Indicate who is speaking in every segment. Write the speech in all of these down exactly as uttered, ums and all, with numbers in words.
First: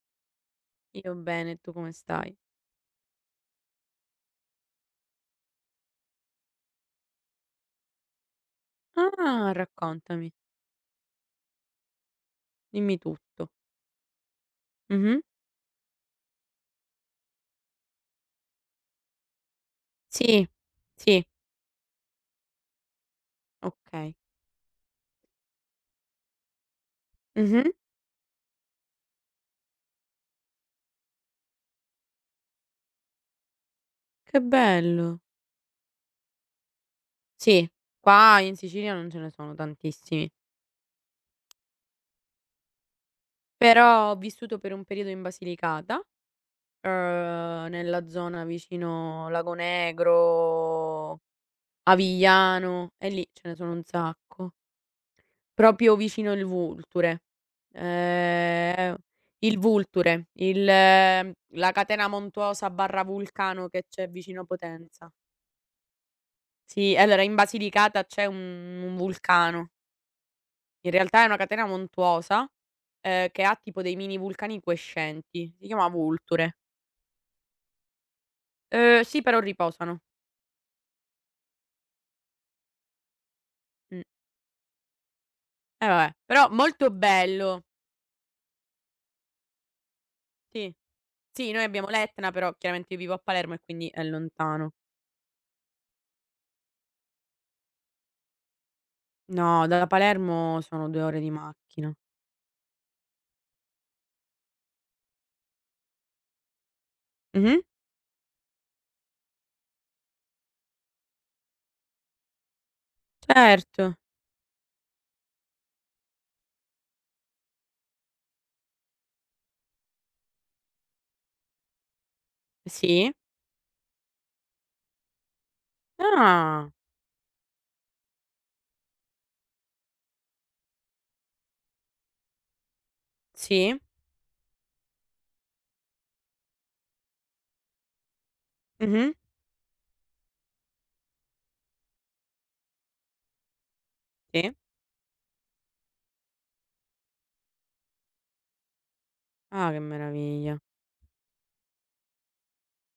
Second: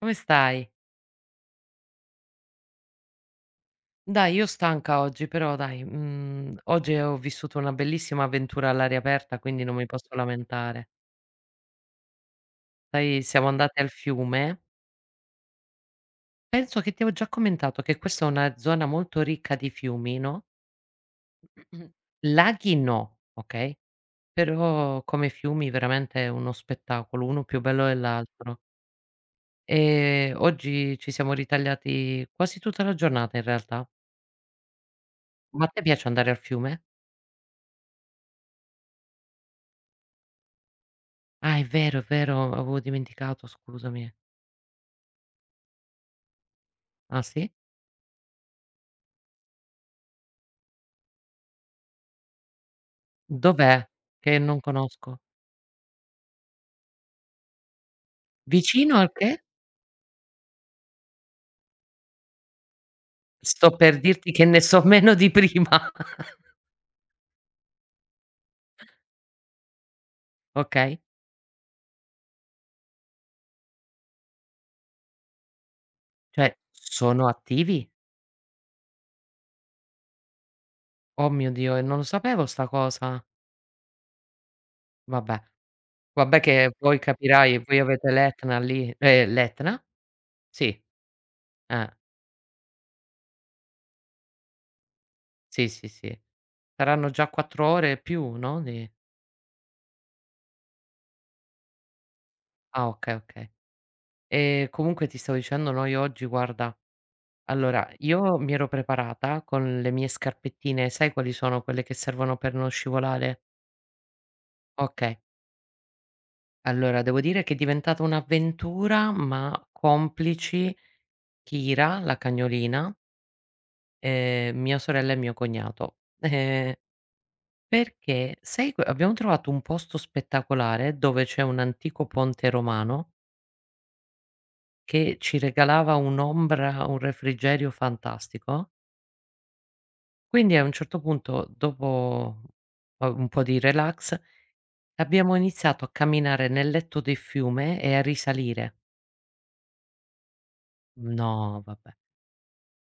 Speaker 1: Come stai?
Speaker 2: Io bene, tu come stai?
Speaker 1: Dai, io stanca oggi, però dai, mhmm, oggi ho vissuto una bellissima avventura all'aria aperta,
Speaker 2: Ah,
Speaker 1: quindi non mi posso
Speaker 2: raccontami,
Speaker 1: lamentare.
Speaker 2: dimmi
Speaker 1: Sai, siamo
Speaker 2: tutto.
Speaker 1: andati al fiume,
Speaker 2: Mh-mh.
Speaker 1: penso che ti avevo già commentato che questa è una zona molto ricca di fiumi, no,
Speaker 2: Sì, sì,
Speaker 1: laghi no, okay,
Speaker 2: okay.
Speaker 1: però come fiumi veramente è uno spettacolo, uno più
Speaker 2: Mh-mh.
Speaker 1: bello dell'altro. Ehm, oggi ci siamo ritagliati quasi tutta la giornata in realtà.
Speaker 2: Che bello.
Speaker 1: Ma a te piace andare al fiume?
Speaker 2: Sì, qua in Sicilia non ce ne sono tantissimi,
Speaker 1: Ah, è vero, è vero, avevo dimenticato,
Speaker 2: però
Speaker 1: scusami.
Speaker 2: ho vissuto per un periodo in Basilicata,
Speaker 1: Ah sì?
Speaker 2: uhm, nella zona vicino Lago Negro, Avigliano, e lì ce ne sono un
Speaker 1: Dov'è? Che
Speaker 2: sacco.
Speaker 1: non conosco.
Speaker 2: Proprio vicino il Vulture. Ehm,
Speaker 1: Vicino al che?
Speaker 2: il Vulture, il ehm, la catena montuosa barra vulcano
Speaker 1: Sto
Speaker 2: che
Speaker 1: per
Speaker 2: c'è
Speaker 1: dirti
Speaker 2: vicino
Speaker 1: che ne so
Speaker 2: Potenza.
Speaker 1: meno di prima.
Speaker 2: Sì, allora in Basilicata c'è un un vulcano. In
Speaker 1: Okay.
Speaker 2: realtà è una catena montuosa, ehm, che ha tipo dei mini vulcani quiescenti. Si chiama
Speaker 1: Cioè,
Speaker 2: Vulture.
Speaker 1: sono attivi?
Speaker 2: Uhm, sì, però riposano.
Speaker 1: Oh mio Dio, e non lo sapevo sta cosa.
Speaker 2: Mh.
Speaker 1: Vabbè,
Speaker 2: Eh vabbè,
Speaker 1: vabbè
Speaker 2: però
Speaker 1: che
Speaker 2: molto
Speaker 1: voi capirai,
Speaker 2: bello.
Speaker 1: voi avete l'Etna lì eh, l'Etna? Sì,
Speaker 2: Sì. Sì, noi abbiamo
Speaker 1: eh,
Speaker 2: l'Etna, però chiaramente io vivo a Palermo e quindi è lontano.
Speaker 1: sì, sì, sì. Saranno già quattro ore e più, no, di
Speaker 2: No, da Palermo sono due ore di macchina.
Speaker 1: ah okay, okay. E comunque ti stavo dicendo, noi oggi guarda.
Speaker 2: Mh-mh.
Speaker 1: Allora, io mi ero preparata con le mie scarpettine, sai quali sono? Quelle che servono per non scivolare?
Speaker 2: Certo.
Speaker 1: Okay. Allora, devo dire che è diventata un'avventura, ma complici Kira, la cagnolina,
Speaker 2: Sì.
Speaker 1: ehm, mia sorella e mio cognato.
Speaker 2: Ah,
Speaker 1: Ehm, perché sai que abbiamo trovato un posto spettacolare dove c'è un antico ponte romano
Speaker 2: sì.
Speaker 1: che ci regalava un'ombra, un refrigerio fantastico.
Speaker 2: Mh-mh.
Speaker 1: Quindi a un certo punto, dopo, uhm, un po' di relax,
Speaker 2: Sì.
Speaker 1: abbiamo iniziato a camminare nel letto del fiume e a risalire.
Speaker 2: Ah, che meraviglia.
Speaker 1: No, vabbè.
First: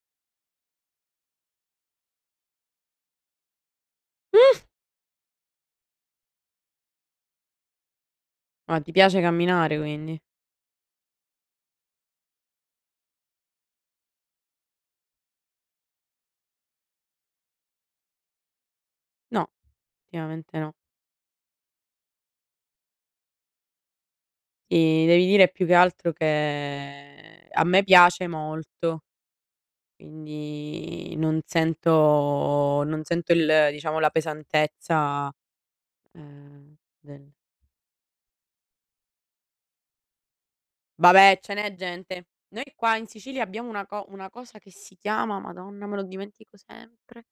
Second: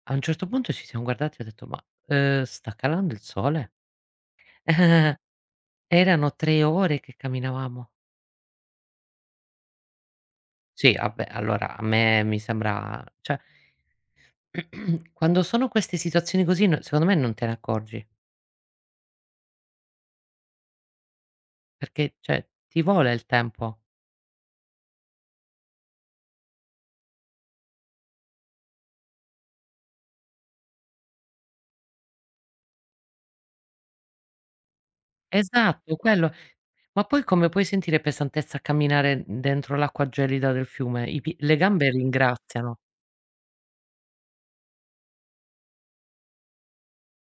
Speaker 1: A un certo punto ci siamo guardati e ho detto: "Ma, uhm, sta calando il sole?"
Speaker 2: Mh!
Speaker 1: Erano tre ore che camminavamo.
Speaker 2: Ma ti piace camminare quindi?
Speaker 1: Sì, vabbè, allora a me mi sembra cioè, quando sono queste situazioni così no, secondo me non te ne accorgi,
Speaker 2: No, ultimamente no.
Speaker 1: perché cioè ti vola il tempo.
Speaker 2: Sì, devi dire più che altro che a me piace molto, quindi non sento non sento il diciamo la pesantezza,
Speaker 1: Esatto, quello.
Speaker 2: ehm,
Speaker 1: Ma poi
Speaker 2: del.
Speaker 1: come puoi sentire pesantezza a camminare dentro l'acqua gelida del fiume? I pi
Speaker 2: Vabbè, ce
Speaker 1: le
Speaker 2: n'è
Speaker 1: gambe
Speaker 2: gente. Noi
Speaker 1: ringraziano.
Speaker 2: qua in Sicilia abbiamo una co una cosa che si chiama Madonna, me lo dimentico sempre.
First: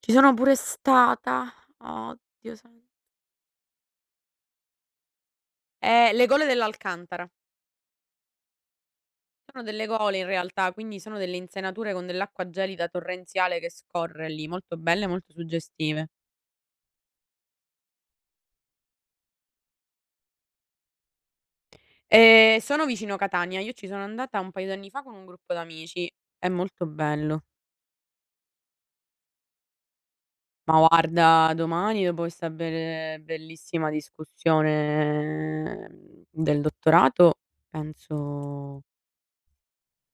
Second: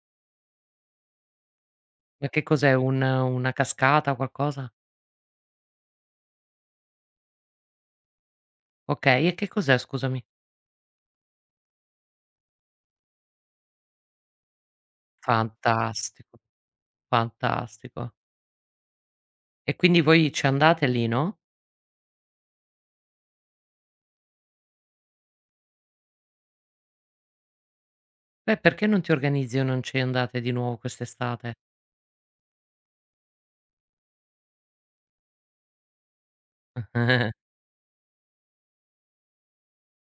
Speaker 2: Ci sono pure stata.
Speaker 1: Ma che
Speaker 2: Oddio,
Speaker 1: cos'è?
Speaker 2: san
Speaker 1: Un una cascata, qualcosa?
Speaker 2: eh, le gole dell'Alcantara.
Speaker 1: Okay, e che
Speaker 2: Sono
Speaker 1: cos'è
Speaker 2: delle gole
Speaker 1: scusami?
Speaker 2: in realtà, quindi sono delle insenature con dell'acqua gelida torrenziale che scorre lì, molto belle, molto suggestive.
Speaker 1: Fantastico, fantastico. E quindi voi ci andate lì, no?
Speaker 2: Ehm, sono vicino Catania. Io ci sono andata un paio d'anni fa con un gruppo d'amici. È molto bello.
Speaker 1: Beh, perché non ti organizzi o non ci andate di
Speaker 2: Ma
Speaker 1: nuovo
Speaker 2: guarda,
Speaker 1: quest'estate?
Speaker 2: domani dopo questa bel bellissima discussione, ehm, del dottorato, penso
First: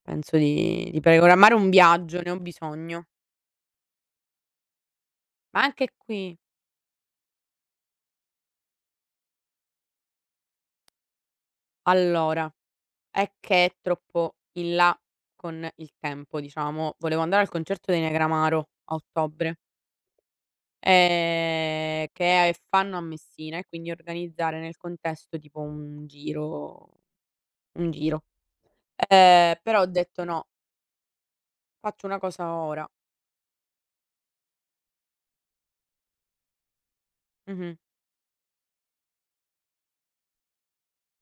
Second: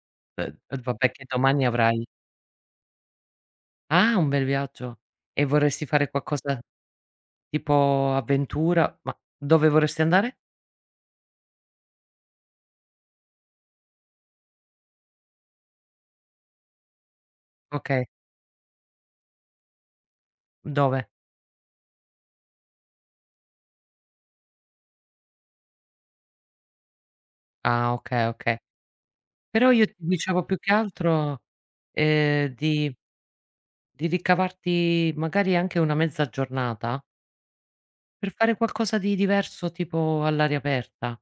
Speaker 2: penso
Speaker 1: Uhm,
Speaker 2: di di
Speaker 1: vabbè che
Speaker 2: programmare
Speaker 1: domani
Speaker 2: un
Speaker 1: avrai
Speaker 2: viaggio, ne ho bisogno.
Speaker 1: ah, un bel viaggio. E
Speaker 2: Ma
Speaker 1: vorresti
Speaker 2: anche
Speaker 1: fare
Speaker 2: qui,
Speaker 1: qualcosa tipo avventura? Ma dove vorresti andare?
Speaker 2: allora, è che è troppo in là con il tempo, diciamo. Volevo andare al concerto dei
Speaker 1: Okay,
Speaker 2: Negramaro a ottobre,
Speaker 1: dove?
Speaker 2: ehm, che fanno a Messina, e quindi organizzare nel contesto tipo un giro un
Speaker 1: Ah,
Speaker 2: giro.
Speaker 1: okay, okay.
Speaker 2: Ehm,
Speaker 1: Però
Speaker 2: però ho
Speaker 1: io ti
Speaker 2: detto:
Speaker 1: dicevo
Speaker 2: "No,
Speaker 1: più che altro,
Speaker 2: faccio una
Speaker 1: ehm,
Speaker 2: cosa ora."
Speaker 1: di Di ricavarti magari anche una mezza giornata
Speaker 2: Mh-mh.
Speaker 1: per fare qualcosa di diverso, tipo all'aria aperta.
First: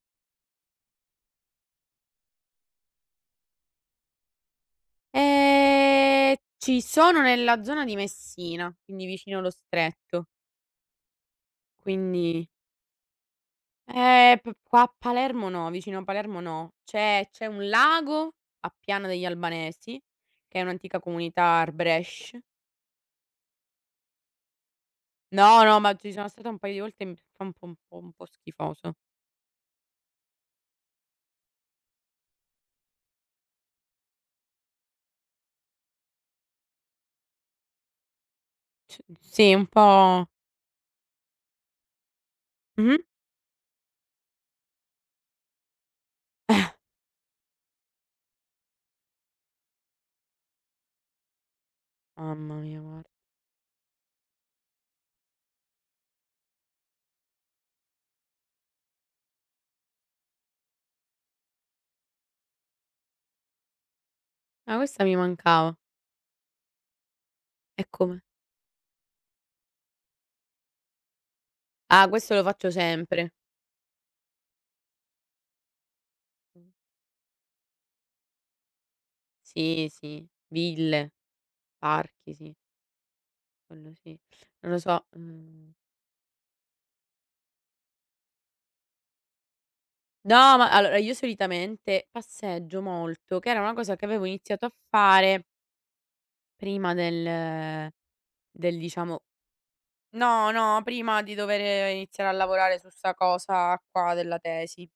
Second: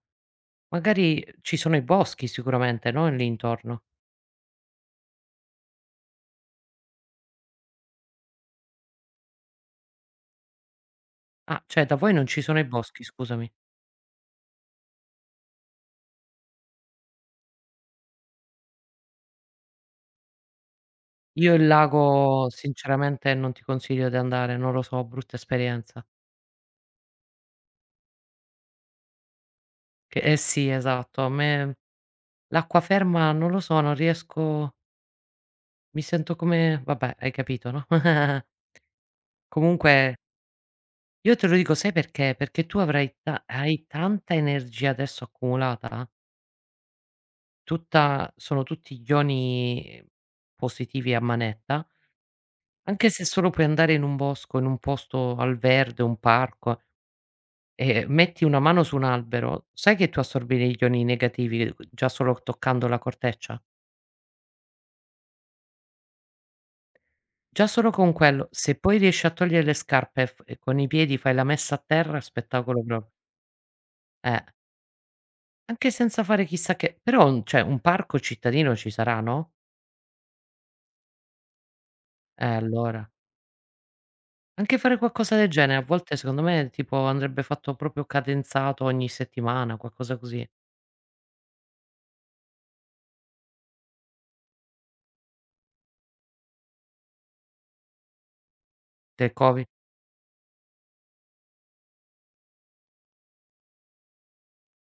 Speaker 1: Magari ci sono i boschi sicuramente, no, lì intorno?
Speaker 2: Ehm, ci sono nella zona di Messina, quindi vicino lo Stretto.
Speaker 1: Ah, cioè da voi non ci
Speaker 2: Quindi
Speaker 1: sono i boschi, scusami.
Speaker 2: eh, p qua a Palermo no, vicino a Palermo no. C'è c'è un lago a Piana degli Albanesi, che è un'antica comunità
Speaker 1: Io il
Speaker 2: Arbresh.
Speaker 1: lago sinceramente non ti consiglio di andare, non lo so, brutta
Speaker 2: No, no, ma
Speaker 1: esperienza.
Speaker 2: ci sono stata un paio di volte e mi fa un po' un po' un po' schifoso.
Speaker 1: Che eh sì, esatto, a me l'acqua ferma non lo so, non riesco, mi sento come vabbè, hai capito, no?
Speaker 2: C sì, un
Speaker 1: Comunque
Speaker 2: po'.
Speaker 1: io te lo dico, sai perché? Perché tu
Speaker 2: Mh-mh.
Speaker 1: avrai ta hai tanta energia adesso accumulata, tutta, sono tutti ioni eh, positivi a manetta,
Speaker 2: Mamma mia, guarda.
Speaker 1: anche se solo puoi andare in un bosco, in un posto al verde, un parco, e metti una mano su un albero, sai che tu assorbi gli ioni negativi già solo toccando la corteccia?
Speaker 2: Ah, questa mi mancava.
Speaker 1: Già
Speaker 2: E
Speaker 1: solo con
Speaker 2: come?
Speaker 1: quello, se poi riesci a togliere le scarpe e f e con i piedi fai la messa a
Speaker 2: Ah,
Speaker 1: terra,
Speaker 2: questo lo faccio
Speaker 1: spettacolo pro
Speaker 2: sempre.
Speaker 1: eh. Anche senza fare chissà che però un cioè un parco cittadino ci sarà, no,
Speaker 2: Sì, sì, ville, parchi,
Speaker 1: eh,
Speaker 2: sì,
Speaker 1: allora.
Speaker 2: quello sì. Non lo
Speaker 1: Anche fare
Speaker 2: so,
Speaker 1: qualcosa del
Speaker 2: mhmm,
Speaker 1: genere, a volte secondo me tipo andrebbe fatto proprio cadenzato ogni settimana, qualcosa
Speaker 2: no,
Speaker 1: così.
Speaker 2: ma allora io solitamente passeggio molto, che era una cosa che avevo iniziato a fare prima del del diciamo.
Speaker 1: Del Covid.
Speaker 2: No, no, prima di dover iniziare a lavorare su 'sta cosa qua della tesi.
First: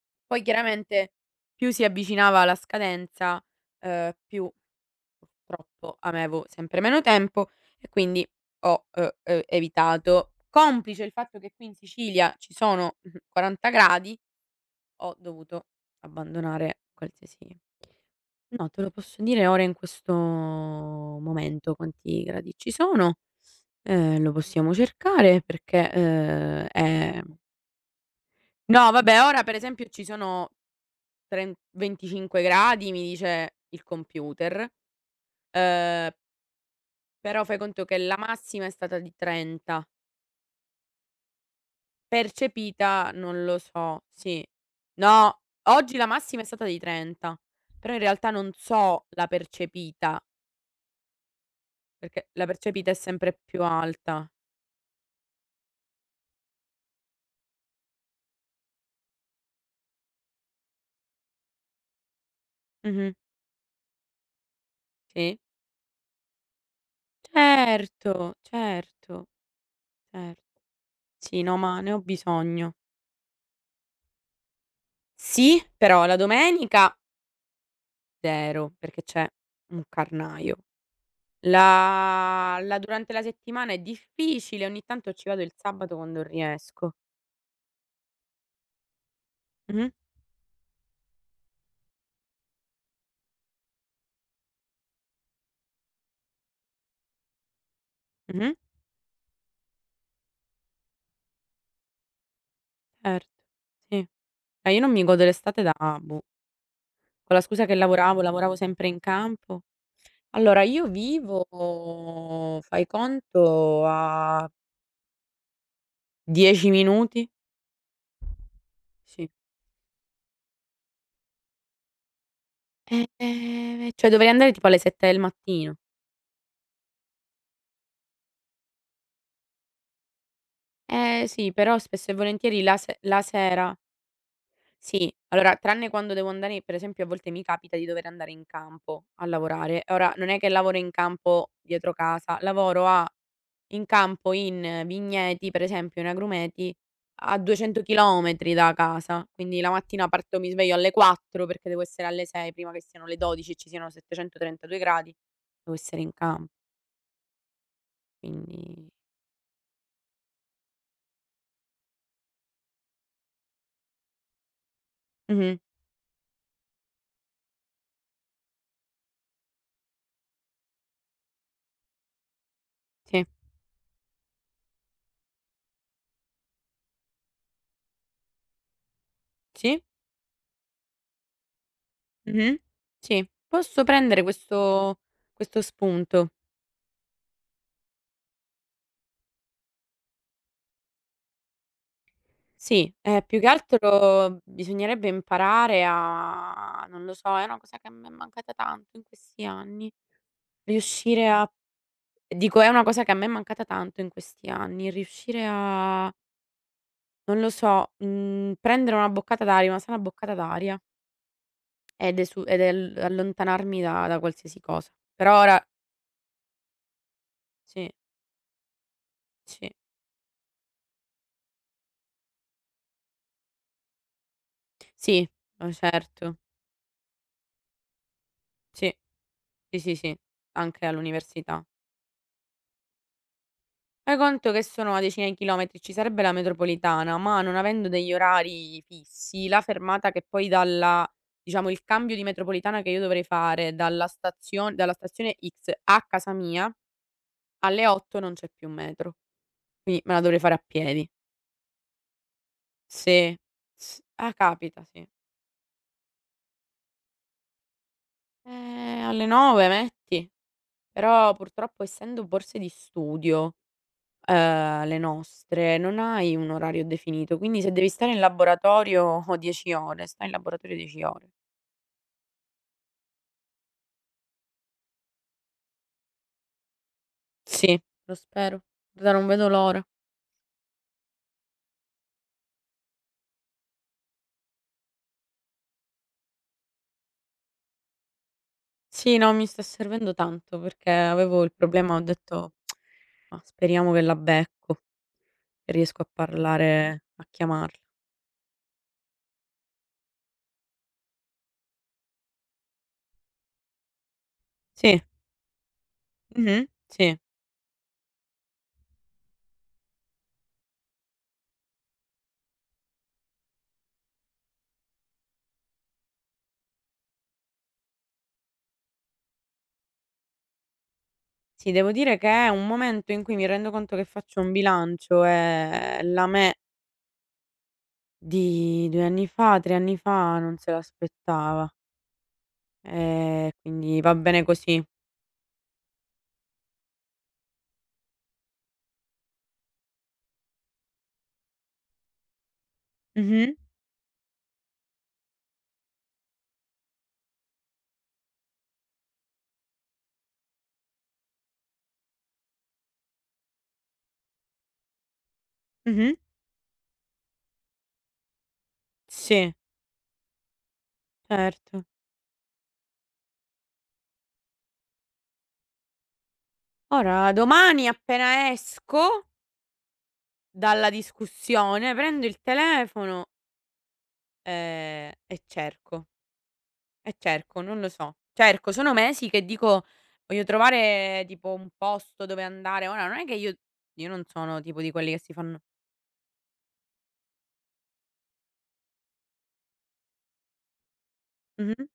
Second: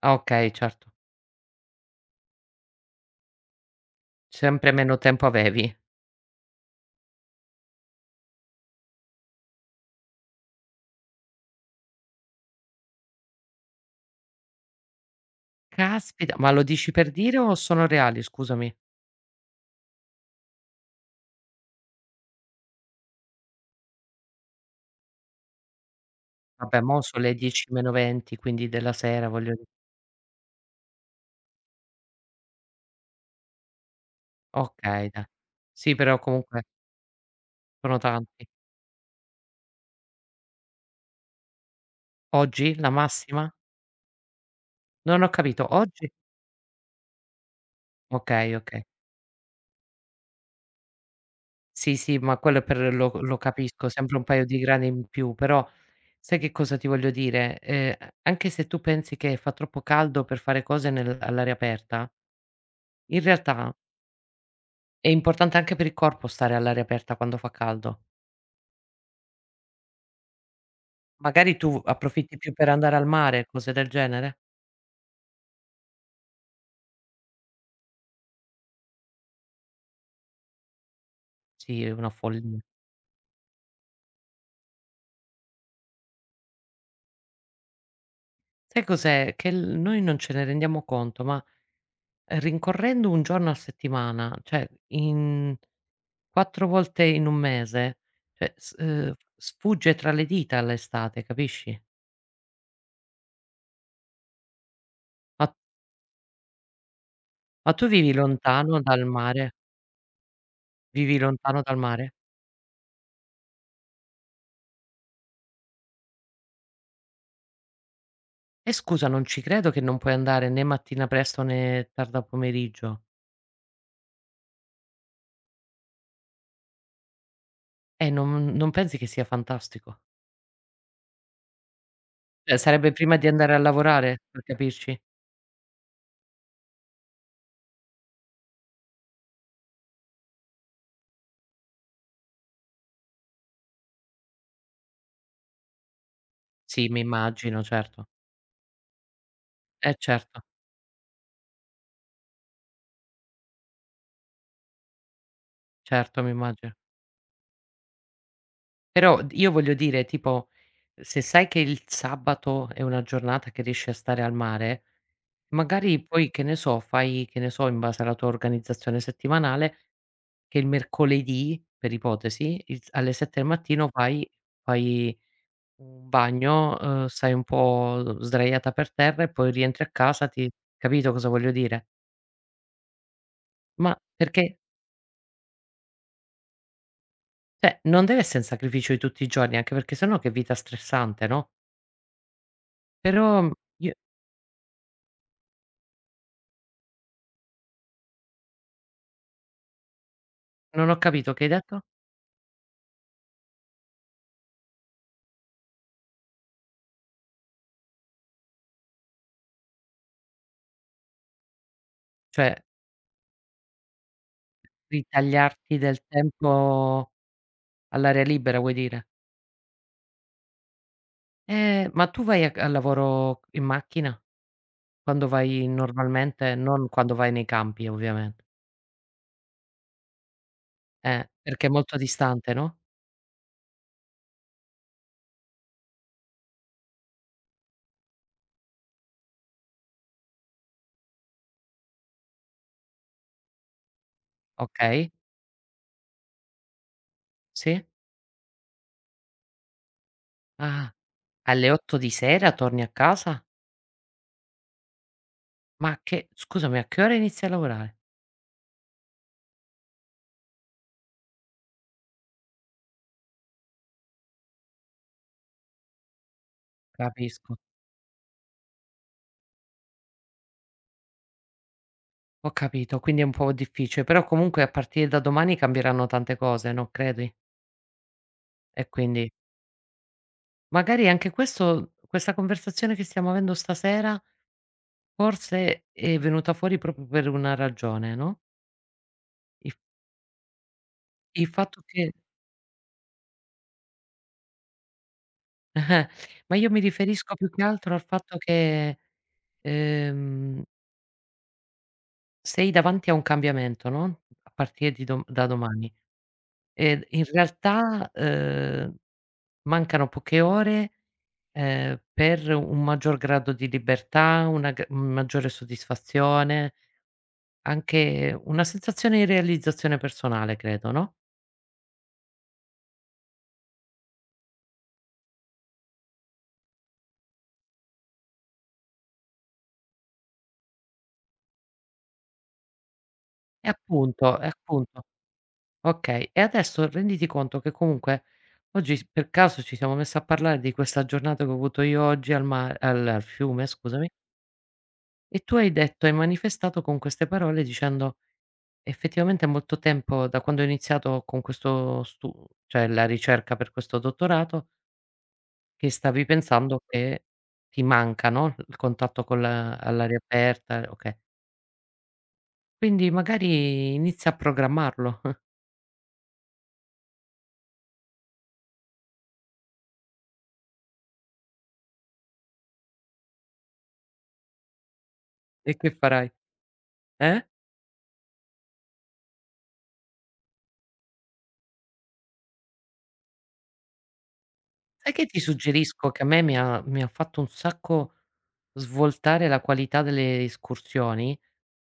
Speaker 1: Ah,
Speaker 2: Poi
Speaker 1: okay, certo.
Speaker 2: chiaramente più si avvicinava la scadenza, ehm, più.
Speaker 1: Sempre meno tempo avevi.
Speaker 2: Purtroppo avevo sempre meno tempo, e quindi ho uhm, uhm, evitato. Complice il fatto che qui in Sicilia ci sono, mh-mh, quaranta gradi, ho dovuto
Speaker 1: Caspita, ma lo
Speaker 2: abbandonare
Speaker 1: dici per dire
Speaker 2: qualsiasi.
Speaker 1: o sono reali
Speaker 2: No,
Speaker 1: scusami?
Speaker 2: te lo posso dire ora in questo momento quanti gradi ci sono, ehm, lo possiamo cercare perché, uhm,
Speaker 1: Vabbè, mo
Speaker 2: è.
Speaker 1: sono le dieci e venti quindi
Speaker 2: No
Speaker 1: della
Speaker 2: vabbè,
Speaker 1: sera,
Speaker 2: ora
Speaker 1: voglio
Speaker 2: per
Speaker 1: di
Speaker 2: esempio ci sono tren venticinque gradi mi dice il computer.
Speaker 1: okay dai. Sì,
Speaker 2: uhm
Speaker 1: però comunque
Speaker 2: Però fai conto che
Speaker 1: sono
Speaker 2: la
Speaker 1: tanti.
Speaker 2: massima è stata di trenta.
Speaker 1: Oggi la
Speaker 2: Percepita non
Speaker 1: massima?
Speaker 2: lo so, sì.
Speaker 1: Non ho
Speaker 2: No,
Speaker 1: capito,
Speaker 2: oggi la
Speaker 1: oggi?
Speaker 2: massima è stata di trenta, però in realtà non
Speaker 1: Okay, okay.
Speaker 2: so la percepita,
Speaker 1: Sì, sì,
Speaker 2: perché
Speaker 1: ma
Speaker 2: la
Speaker 1: quello per
Speaker 2: percepita è
Speaker 1: lo
Speaker 2: sempre
Speaker 1: lo
Speaker 2: più
Speaker 1: capisco, sempre un
Speaker 2: alta.
Speaker 1: paio di grani in più, però sai che cosa ti voglio dire? Ehm, a anche se tu pensi che fa troppo caldo per fare cose nel all'aria aperta,
Speaker 2: Mh-mh.
Speaker 1: in realtà è
Speaker 2: Sì.
Speaker 1: importante anche per il corpo stare all'aria aperta quando fa caldo.
Speaker 2: Certo, certo, certo. Sì, no,
Speaker 1: Magari
Speaker 2: ma
Speaker 1: tu
Speaker 2: ne ho
Speaker 1: approfitti più per
Speaker 2: bisogno.
Speaker 1: andare al mare, cose del genere?
Speaker 2: Sì, però la domenica zero, perché c'è un carnaio.
Speaker 1: Sì, è una
Speaker 2: La
Speaker 1: follia.
Speaker 2: la durante la settimana è difficile, ogni tanto ci vado il sabato quando riesco.
Speaker 1: Sai cos'è? Che l
Speaker 2: Mh-mh,
Speaker 1: noi non ce ne rendiamo conto, ma rincorrendo un giorno a settimana, cioè in quattro volte in un mese,
Speaker 2: mh-mh,
Speaker 1: cioè s uhm, sfugge tra le dita l'estate, capisci?
Speaker 2: certo. Sì. Eh, io non mi godo
Speaker 1: Ma
Speaker 2: l'estate da boh, con la scusa
Speaker 1: ma
Speaker 2: che
Speaker 1: tu vivi
Speaker 2: lavoravo, lavoravo
Speaker 1: lontano
Speaker 2: sempre in
Speaker 1: dal mare?
Speaker 2: campo. Allora io
Speaker 1: Vivi
Speaker 2: vivo,
Speaker 1: lontano dal mare?
Speaker 2: fai conto, a dieci minuti,
Speaker 1: E scusa, non
Speaker 2: sì.
Speaker 1: ci credo che non puoi andare né mattina presto né tarda pomeriggio.
Speaker 2: Eh, ehm, cioè dovrei andare tipo alle sette del mattino.
Speaker 1: Eh, non non pensi che sia fantastico?
Speaker 2: Eh sì, però spesso e
Speaker 1: Cioè,
Speaker 2: volentieri la
Speaker 1: sarebbe
Speaker 2: se
Speaker 1: prima
Speaker 2: la
Speaker 1: di andare a
Speaker 2: sera.
Speaker 1: lavorare, per capirci?
Speaker 2: Sì, allora tranne quando devo andare, per esempio a volte mi capita di dover andare in campo a lavorare. Ora non è che lavoro in campo dietro casa, lavoro a in campo in vigneti, per esempio in agrumeti,
Speaker 1: Sì, mi
Speaker 2: a
Speaker 1: immagino,
Speaker 2: 200
Speaker 1: certo.
Speaker 2: km da casa. Quindi la
Speaker 1: Eh,
Speaker 2: mattina parto,
Speaker 1: certo,
Speaker 2: mi sveglio alle quattro perché devo essere alle sei, prima che siano le dodici e ci siano settecentotrentadue gradi, devo essere in
Speaker 1: certo, mi
Speaker 2: campo,
Speaker 1: immagino.
Speaker 2: quindi
Speaker 1: Però d io voglio dire, tipo, se sai che il sabato è una giornata che riesci a stare al mare.
Speaker 2: mh-mh,
Speaker 1: Magari poi, che ne so, fai che ne so, in base alla tua organizzazione settimanale, che il mercoledì, per ipotesi, il s alle
Speaker 2: sì,
Speaker 1: sette del mattino fai fai un bagno, uhm, stai un po' sdraiata per terra e poi
Speaker 2: sì,
Speaker 1: rientri a casa, ti capito cosa voglio dire?
Speaker 2: mh-mh, sì. Posso
Speaker 1: Ma
Speaker 2: prendere
Speaker 1: perché
Speaker 2: questo questo spunto.
Speaker 1: cioè, non deve essere un sacrificio di tutti i giorni, anche perché se no che vita stressante, no,
Speaker 2: Sì, ehm, più
Speaker 1: però,
Speaker 2: che
Speaker 1: mhmm, io
Speaker 2: altro bisognerebbe imparare a, non lo so, è una cosa che a me è mancata tanto in questi anni,
Speaker 1: non ho
Speaker 2: riuscire
Speaker 1: capito, che
Speaker 2: a.
Speaker 1: hai detto?
Speaker 2: Dico, è una cosa che a me è mancata tanto in questi anni, riuscire a, non lo so, mhmm, prendere una boccata d'aria, una sana boccata d'aria, ed esu
Speaker 1: Cioè,
Speaker 2: ed el allontanarmi da da qualsiasi cosa. Per ora
Speaker 1: ritagliarti del tempo
Speaker 2: sì,
Speaker 1: all'aria libera vuoi dire?
Speaker 2: sì,
Speaker 1: Eh, ma tu vai a c al lavoro in macchina? Quando
Speaker 2: sì,
Speaker 1: vai
Speaker 2: ma certo.
Speaker 1: normalmente, non quando vai nei campi ovviamente.
Speaker 2: Sì, sì, sì, sì, anche
Speaker 1: Eh,
Speaker 2: all'università.
Speaker 1: perché è molto distante, no?
Speaker 2: Fai conto che sono una decina di chilometri, ci sarebbe la metropolitana, ma non avendo degli orari fissi, la fermata che poi dalla, diciamo, il cambio di metropolitana che io dovrei fare dalla stazio dalla
Speaker 1: Okay,
Speaker 2: stazione X a casa mia,
Speaker 1: sì.
Speaker 2: alle otto non c'è più metro, quindi me la dovrei fare a
Speaker 1: Ah,
Speaker 2: piedi.
Speaker 1: alle otto di sera torni a
Speaker 2: Sì,
Speaker 1: casa?
Speaker 2: s ah, capita sì.
Speaker 1: Ma che scusami, a che ora inizi a lavorare?
Speaker 2: Eh, alle nove metti, però purtroppo essendo borse di studio. Ehm, le nostre, non hai un orario definito,
Speaker 1: Capisco,
Speaker 2: quindi se devi stare in laboratorio dieci ore, stai in laboratorio dieci ore.
Speaker 1: ho capito, quindi è un po' difficile, però comunque a partire da domani cambieranno tante cose, non credi?
Speaker 2: Sì, lo spero.
Speaker 1: E
Speaker 2: Guarda,
Speaker 1: quindi
Speaker 2: non vedo l'ora.
Speaker 1: magari anche questo questa conversazione che stiamo avendo stasera, forse è venuta fuori proprio per una ragione, no?
Speaker 2: Sì, no, mi sta
Speaker 1: Il
Speaker 2: servendo tanto perché avevo
Speaker 1: Il
Speaker 2: il
Speaker 1: fatto
Speaker 2: problema, ho
Speaker 1: che
Speaker 2: detto: "Mah, speriamo che la becco, che riesco a
Speaker 1: eh-eh, ma io mi
Speaker 2: parlare a
Speaker 1: riferisco più che
Speaker 2: chiamarla."
Speaker 1: altro al fatto che, ehm, sei davanti a un cambiamento, no, a partire
Speaker 2: Sì,
Speaker 1: di dom da domani.
Speaker 2: mh-mh,
Speaker 1: E
Speaker 2: sì.
Speaker 1: in realtà, ehm, mancano poche ore, ehm, per un maggior grado di libertà, una g maggiore soddisfazione, anche una sensazione di realizzazione personale credo, no,
Speaker 2: Sì, devo dire che è un momento in cui mi rendo conto che faccio un bilancio e la me di due anni fa, tre anni fa non se l'aspettava. Ehm,
Speaker 1: e
Speaker 2: quindi va
Speaker 1: appunto
Speaker 2: bene
Speaker 1: e
Speaker 2: così.
Speaker 1: appunto Okay, e adesso renditi conto che comunque oggi s per caso ci siamo messi a parlare di questa giornata che ho avuto io oggi al ma al al
Speaker 2: Mh-mh.
Speaker 1: fiume scusami, e tu hai detto hai manifestato con queste parole dicendo: "Effettivamente è molto tempo da quando ho iniziato con questo stu cioè la ricerca per questo dottorato, che
Speaker 2: Mh-mh.
Speaker 1: stavi pensando che ti manca, no, il contatto con
Speaker 2: Sì,
Speaker 1: la all'aria aperta", okay.
Speaker 2: certo.
Speaker 1: Quindi magari inizia a programmarlo.
Speaker 2: Ora domani appena esco dalla discussione, prendo il telefono, ehm, e
Speaker 1: E che
Speaker 2: cerco,
Speaker 1: farai?
Speaker 2: e
Speaker 1: Eh?
Speaker 2: cerco, non lo so. Cerco, sono mesi che dico: "Voglio trovare tipo un posto dove andare." Ora non è che io, io non sono tipo di quelli
Speaker 1: Sai
Speaker 2: che
Speaker 1: che
Speaker 2: si
Speaker 1: ti
Speaker 2: fanno
Speaker 1: suggerisco, che a me mi ha mi ha fatto un sacco svoltare la qualità delle escursioni?
Speaker 2: mh-mh.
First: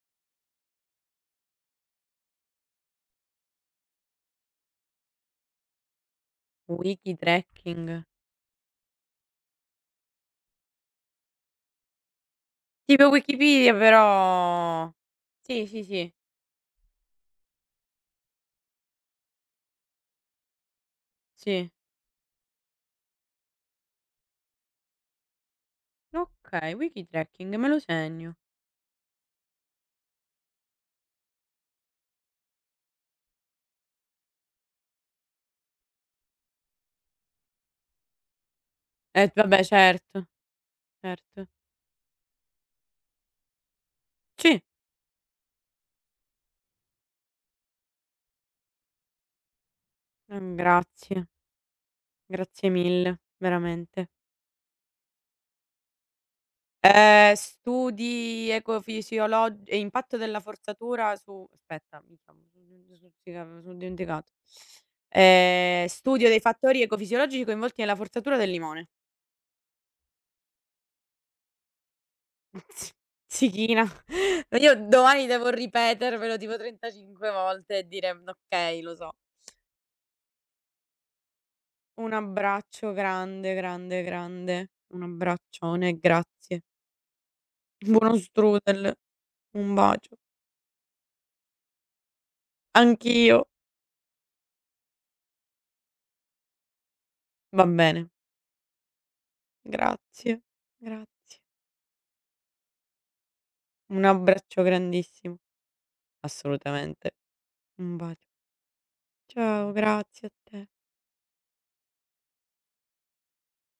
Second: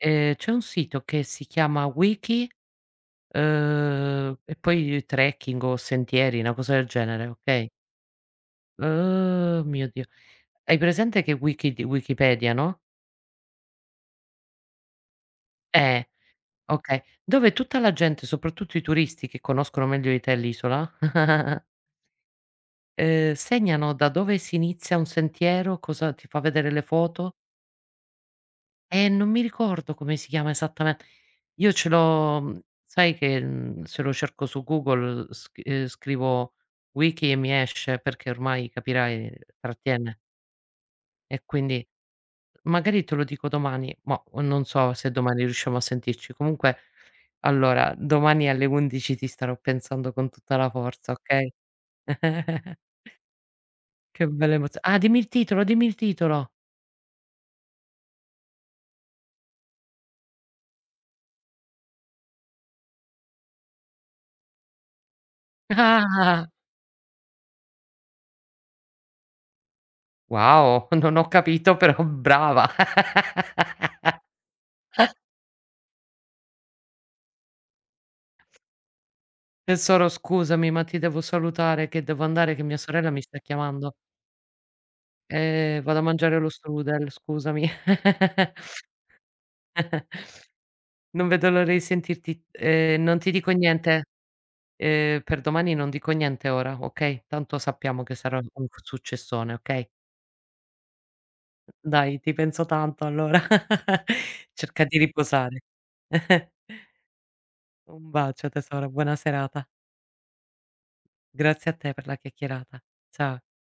Speaker 1: Ehm, c'è un sito che si chiama Wiki, uhm, e poi trekking o sentieri, una cosa del
Speaker 2: Wiki,
Speaker 1: genere, okay?
Speaker 2: trekking.
Speaker 1: Oh mio Dio, hai presente che Wiki di Wikipedia, no?
Speaker 2: Tipo Wikipedia però sì, sì,
Speaker 1: Eh,
Speaker 2: sì,
Speaker 1: okay, dove tutta la gente, soprattutto i turisti che conoscono meglio di te l'isola,
Speaker 2: sì.
Speaker 1: ehm, segnano da dove si inizia un sentiero, cosa ti fa vedere
Speaker 2: Okay,
Speaker 1: le foto.
Speaker 2: Wiki-Trekking, me lo segno.
Speaker 1: Eh, non mi ricordo come si chiama esattamente. Io ce l'ho, mhmm, sai che, mhmm, se lo cerco su Google sc ehm, scrivo wiki e mi esce, perché ormai
Speaker 2: Eh
Speaker 1: capirai
Speaker 2: vabbè,
Speaker 1: trattiene,
Speaker 2: certo,
Speaker 1: e
Speaker 2: certo.
Speaker 1: quindi magari te lo dico domani, mah,
Speaker 2: Sì,
Speaker 1: non so se domani riusciamo a sentirci. Comunque, allora, domani alle undici ti starò pensando con
Speaker 2: mhmm,
Speaker 1: tutta la forza,
Speaker 2: grazie,
Speaker 1: okay?
Speaker 2: grazie mille, veramente.
Speaker 1: Che bella emozio, ah, dimmi il titolo, dimmi il titolo.
Speaker 2: Ehm, studi ecofisiolog e impatto della forzatura su, aspetta, m'ho dimenticato. Ehm,
Speaker 1: Ah, ah,
Speaker 2: studio dei
Speaker 1: ah.
Speaker 2: fattori ecofisiologici coinvolti nella forzatura del limone.
Speaker 1: Wow, non ho capito però brava.
Speaker 2: Zichina. Io domani devo ripetermelo tipo trentacinque volte e dire: "Mm, okay, lo so".
Speaker 1: Tesoro scusami, ma ti devo salutare che
Speaker 2: Un
Speaker 1: devo andare, che mia
Speaker 2: abbraccio
Speaker 1: sorella mi sta
Speaker 2: grande,
Speaker 1: chiamando.
Speaker 2: grande, grande. Un
Speaker 1: Ehm,
Speaker 2: abbraccione e
Speaker 1: vado a mangiare lo
Speaker 2: grazie.
Speaker 1: strudel, scusami.
Speaker 2: Buono strudel, un bacio.
Speaker 1: Non vedo l'ora di sentirti. Ehm, non ti
Speaker 2: Anch'io.
Speaker 1: dico niente, ehm, per domani non dico niente ora, okay? Tanto
Speaker 2: Va
Speaker 1: sappiamo
Speaker 2: bene.
Speaker 1: che sarà un successone, okay?
Speaker 2: Grazie, grazie.
Speaker 1: Dai, ti penso tanto allora.
Speaker 2: Un abbraccio
Speaker 1: Cerca di
Speaker 2: grandissimo.
Speaker 1: riposare.
Speaker 2: Assolutamente. Un
Speaker 1: Un
Speaker 2: bacio.
Speaker 1: bacio tesoro, buona serata.
Speaker 2: Ciao, grazie a te.
Speaker 1: Grazie a te per la chiacchierata. Cia